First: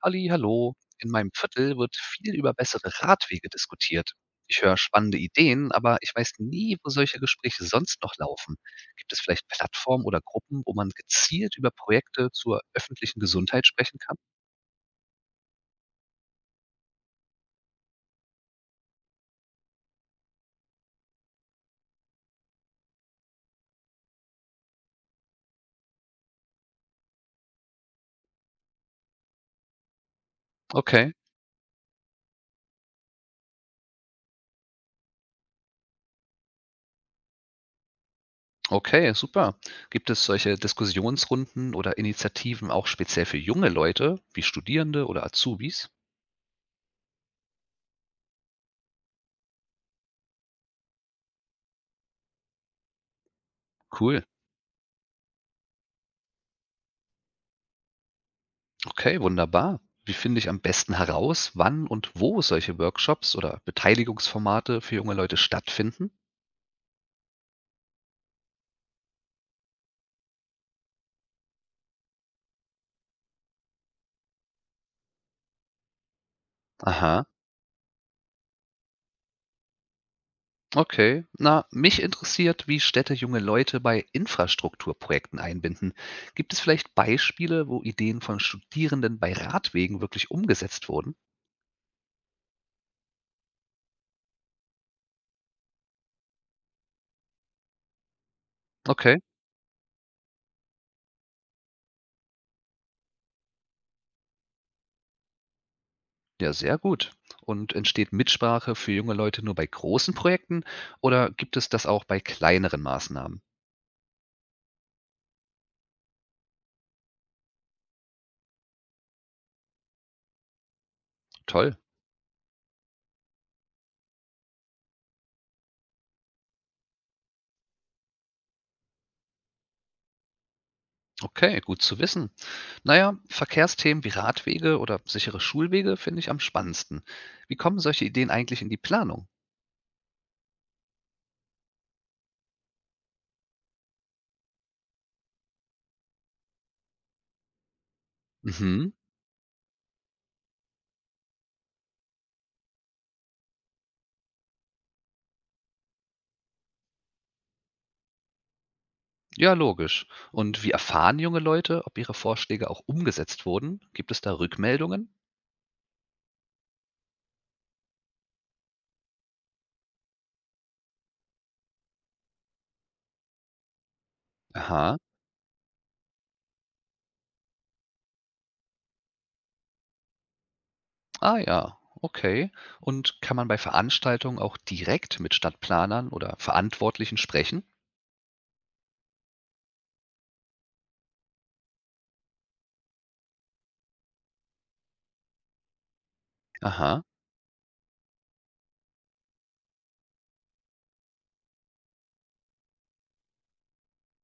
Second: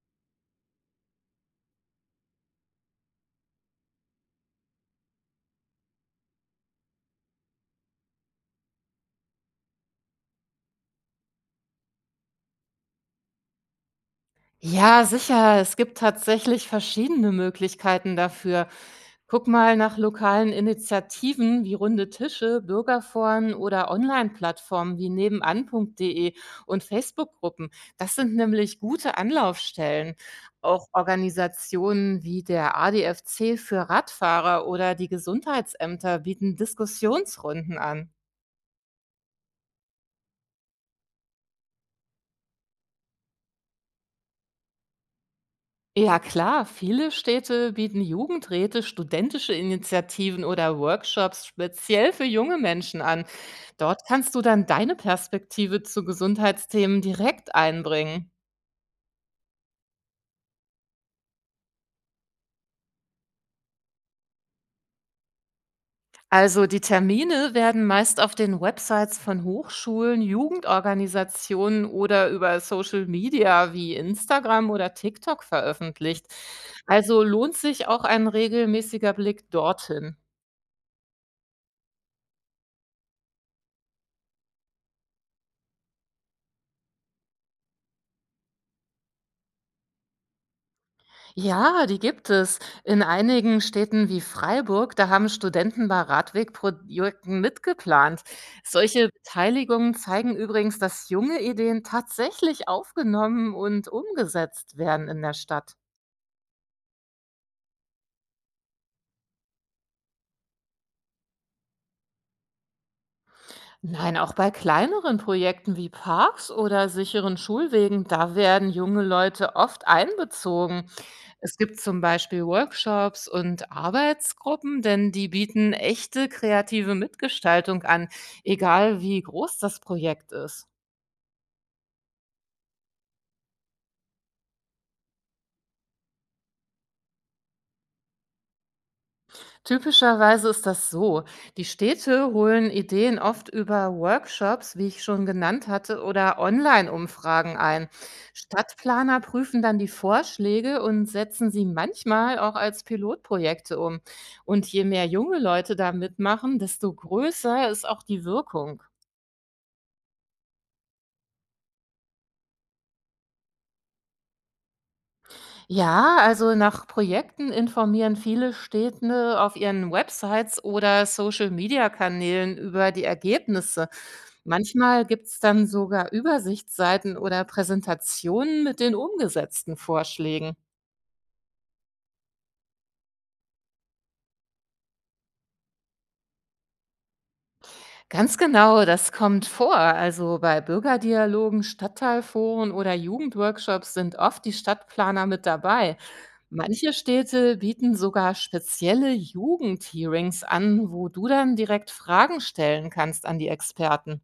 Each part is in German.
Ali, hallo. In meinem Viertel wird viel über bessere Radwege diskutiert. Ich höre spannende Ideen, aber ich weiß nie, wo solche Gespräche sonst noch laufen. Gibt es vielleicht Plattformen oder Gruppen, wo man gezielt über Projekte zur öffentlichen Gesundheit sprechen kann? Ja, sicher. Es gibt tatsächlich verschiedene Möglichkeiten dafür. Guck mal nach lokalen Initiativen wie runde Tische, Bürgerforen oder Online-Plattformen wie nebenan.de und Facebook-Gruppen. Das sind nämlich gute Anlaufstellen. Auch Okay, Organisationen wie der ADFC für Radfahrer oder die Gesundheitsämter bieten Diskussionsrunden an. okay, super. Gibt es solche Diskussionsrunden oder Initiativen auch speziell für junge Leute, wie Studierende oder Azubis? Ja klar, viele Städte bieten Jugendräte, studentische Initiativen oder Workshops speziell für junge Menschen an. Dort Cool. kannst du dann deine Perspektive zu Gesundheitsthemen direkt einbringen. Okay, wunderbar. Wie finde ich am besten heraus, wann und wo solche Workshops oder Beteiligungsformate für junge Leute stattfinden? Also die Termine werden meist auf den Websites von Hochschulen, Jugendorganisationen oder über Social Media wie Instagram oder TikTok veröffentlicht. Also Aha, lohnt sich auch ein regelmäßiger Blick dorthin. okay. Na, mich interessiert, wie Städte junge Leute bei Infrastrukturprojekten einbinden. Gibt es vielleicht Beispiele, wo Ideen von Studierenden bei Radwegen wirklich umgesetzt wurden? Ja, die gibt es. In einigen Städten wie Freiburg, da haben Studenten bei Radwegprojekten mitgeplant. Solche Okay, Beteiligungen zeigen übrigens, dass junge Ideen tatsächlich aufgenommen und umgesetzt werden in der Stadt. ja, sehr gut. Und entsteht Mitsprache für junge Leute nur bei großen Projekten oder gibt es das auch bei kleineren Maßnahmen? Nein, auch bei kleineren Projekten wie Parks oder sicheren Schulwegen, da werden junge Leute oft einbezogen. Es Toll. gibt zum Beispiel Workshops und Arbeitsgruppen, denn die bieten echte kreative Mitgestaltung an, egal wie groß das Projekt ist. Okay, gut zu wissen. Naja, Verkehrsthemen wie Radwege oder sichere Schulwege finde ich am spannendsten. Wie kommen solche Ideen eigentlich in die Planung? Typischerweise ist das so. Die Städte holen Ideen oft über Workshops, wie ich schon genannt hatte, oder Online-Umfragen ein. Mhm, Stadtplaner prüfen dann die Vorschläge und setzen sie manchmal auch als Pilotprojekte um. Und je mehr junge Leute da mitmachen, desto größer ist auch die Wirkung. ja, logisch. Und wie erfahren junge Leute, ob ihre Vorschläge auch umgesetzt wurden? Gibt es da Rückmeldungen? Ja, also nach Projekten informieren viele Städte auf ihren Websites oder Social-Media-Kanälen über die Ergebnisse. Aha, Manchmal gibt es dann sogar Übersichtsseiten oder Präsentationen mit den umgesetzten Vorschlägen. ah ja, okay. Und kann man bei Veranstaltungen auch direkt mit Stadtplanern oder Verantwortlichen sprechen? Ganz genau, das kommt vor. Also bei Bürgerdialogen, Stadtteilforen oder Jugendworkshops sind oft die Stadtplaner mit dabei. Manche Aha, Städte bieten sogar spezielle Jugend-Hearings an, wo du dann direkt Fragen stellen kannst an die Experten.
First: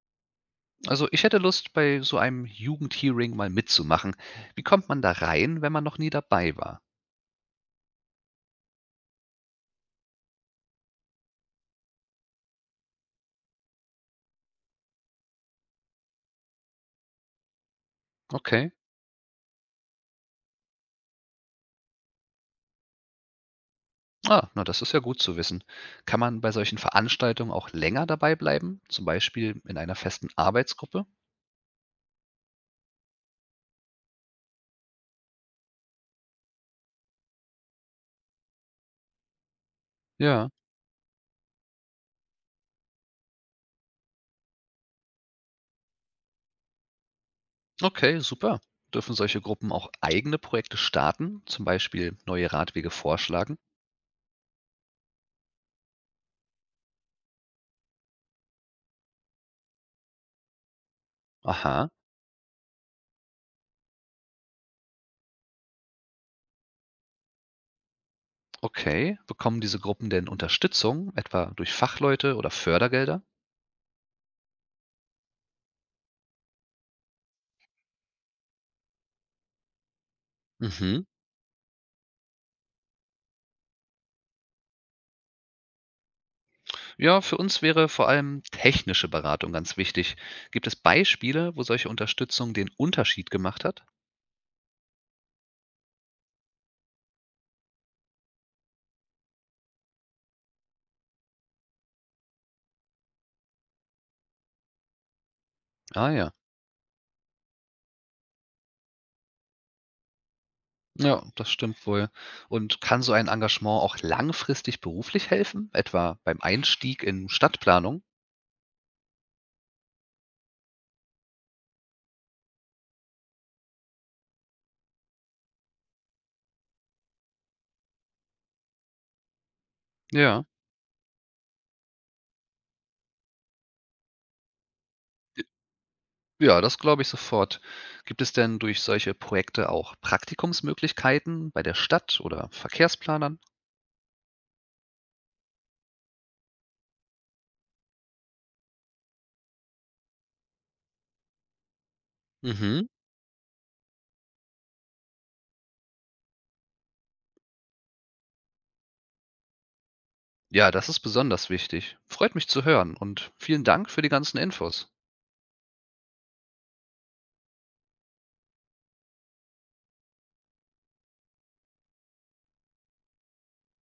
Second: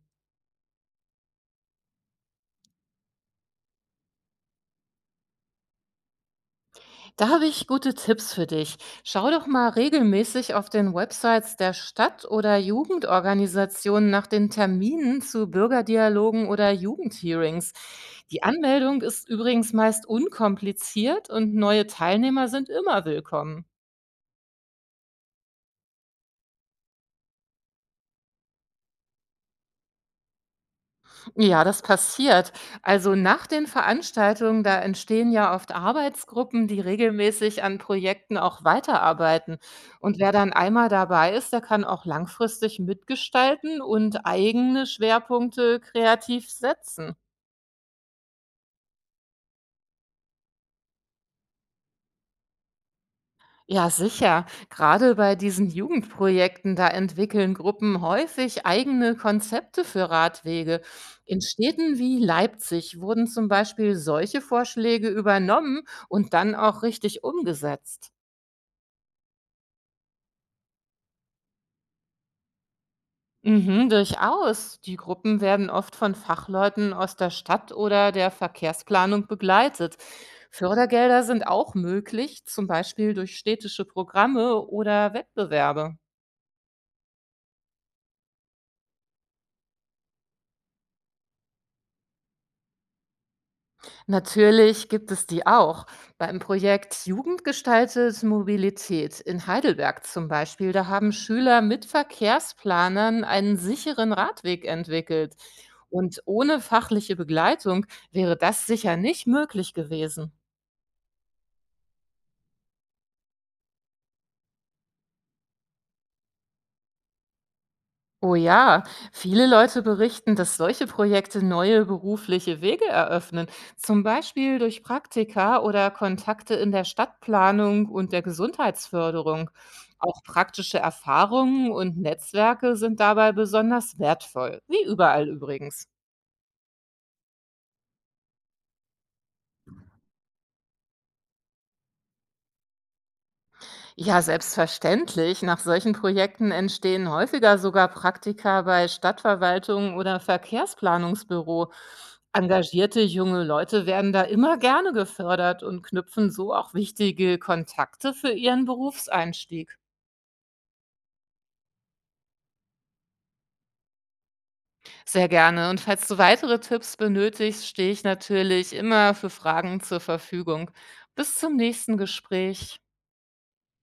also ich hätte Lust, bei so einem Jugendhearing mal mitzumachen. Wie kommt man da rein, wenn man noch nie dabei war? Da habe ich gute Tipps für dich. Schau doch mal regelmäßig auf den Websites der Stadt oder Jugendorganisationen nach den Terminen zu Bürgerdialogen oder Jugendhearings. Die Okay. Anmeldung ist übrigens meist unkompliziert und neue Teilnehmer sind immer willkommen. Ah, na, das ist ja gut zu wissen. Kann man bei solchen Veranstaltungen auch länger dabei bleiben, zum Beispiel in einer festen Arbeitsgruppe? Ja, das passiert. Also nach den Veranstaltungen, da entstehen ja oft Arbeitsgruppen, die regelmäßig an Projekten auch weiterarbeiten. Und wer Ja, dann einmal dabei ist, der kann auch langfristig mitgestalten und eigene Schwerpunkte kreativ setzen. okay, super. Dürfen solche Gruppen auch eigene Projekte starten, zum Beispiel neue Radwege vorschlagen? Ja, sicher. Gerade bei diesen Jugendprojekten, da entwickeln Gruppen häufig eigene Konzepte für Radwege. In Aha, Städten wie Leipzig wurden zum Beispiel solche Vorschläge übernommen und dann auch richtig umgesetzt. okay. Bekommen diese Gruppen denn Unterstützung, etwa durch Fachleute oder Fördergelder? Mhm, durchaus. Die Gruppen werden oft von Fachleuten aus der Stadt oder der Verkehrsplanung begleitet. Mhm. Fördergelder sind auch möglich, zum Beispiel durch städtische Programme oder Wettbewerbe. Ja, für uns wäre vor allem technische Beratung ganz wichtig. Gibt es Beispiele, wo solche Unterstützung den Unterschied gemacht hat? Natürlich gibt es die auch. Beim Projekt Jugend gestaltet Mobilität in Heidelberg zum Beispiel, da haben Schüler mit Verkehrsplanern einen sicheren Radweg entwickelt. Ah Und ja. ohne fachliche Begleitung wäre das sicher nicht möglich gewesen. Ja, das stimmt wohl. Und kann so ein Engagement auch langfristig beruflich helfen, etwa beim Einstieg in Stadtplanung? Oh ja, viele Leute berichten, dass solche Projekte neue berufliche Wege eröffnen, zum Beispiel durch Praktika oder Kontakte in der Stadtplanung und der Gesundheitsförderung. Auch Ja. praktische Erfahrungen und Netzwerke sind dabei besonders wertvoll, wie überall übrigens. Ja, das glaube ich sofort. Gibt es denn durch solche Projekte auch Praktikumsmöglichkeiten bei der Stadt oder Verkehrsplanern? Ja, selbstverständlich. Nach solchen Projekten entstehen häufiger sogar Praktika bei Stadtverwaltungen oder Verkehrsplanungsbüro. Mhm. Engagierte junge Leute werden da immer gerne gefördert und knüpfen so auch wichtige Kontakte für ihren Berufseinstieg. Ja, das ist besonders wichtig. Freut mich zu hören und vielen Dank für die ganzen Infos. Sehr gerne. Und falls du weitere Tipps benötigst, stehe ich natürlich immer für Fragen zur Verfügung. Bis zum nächsten Gespräch.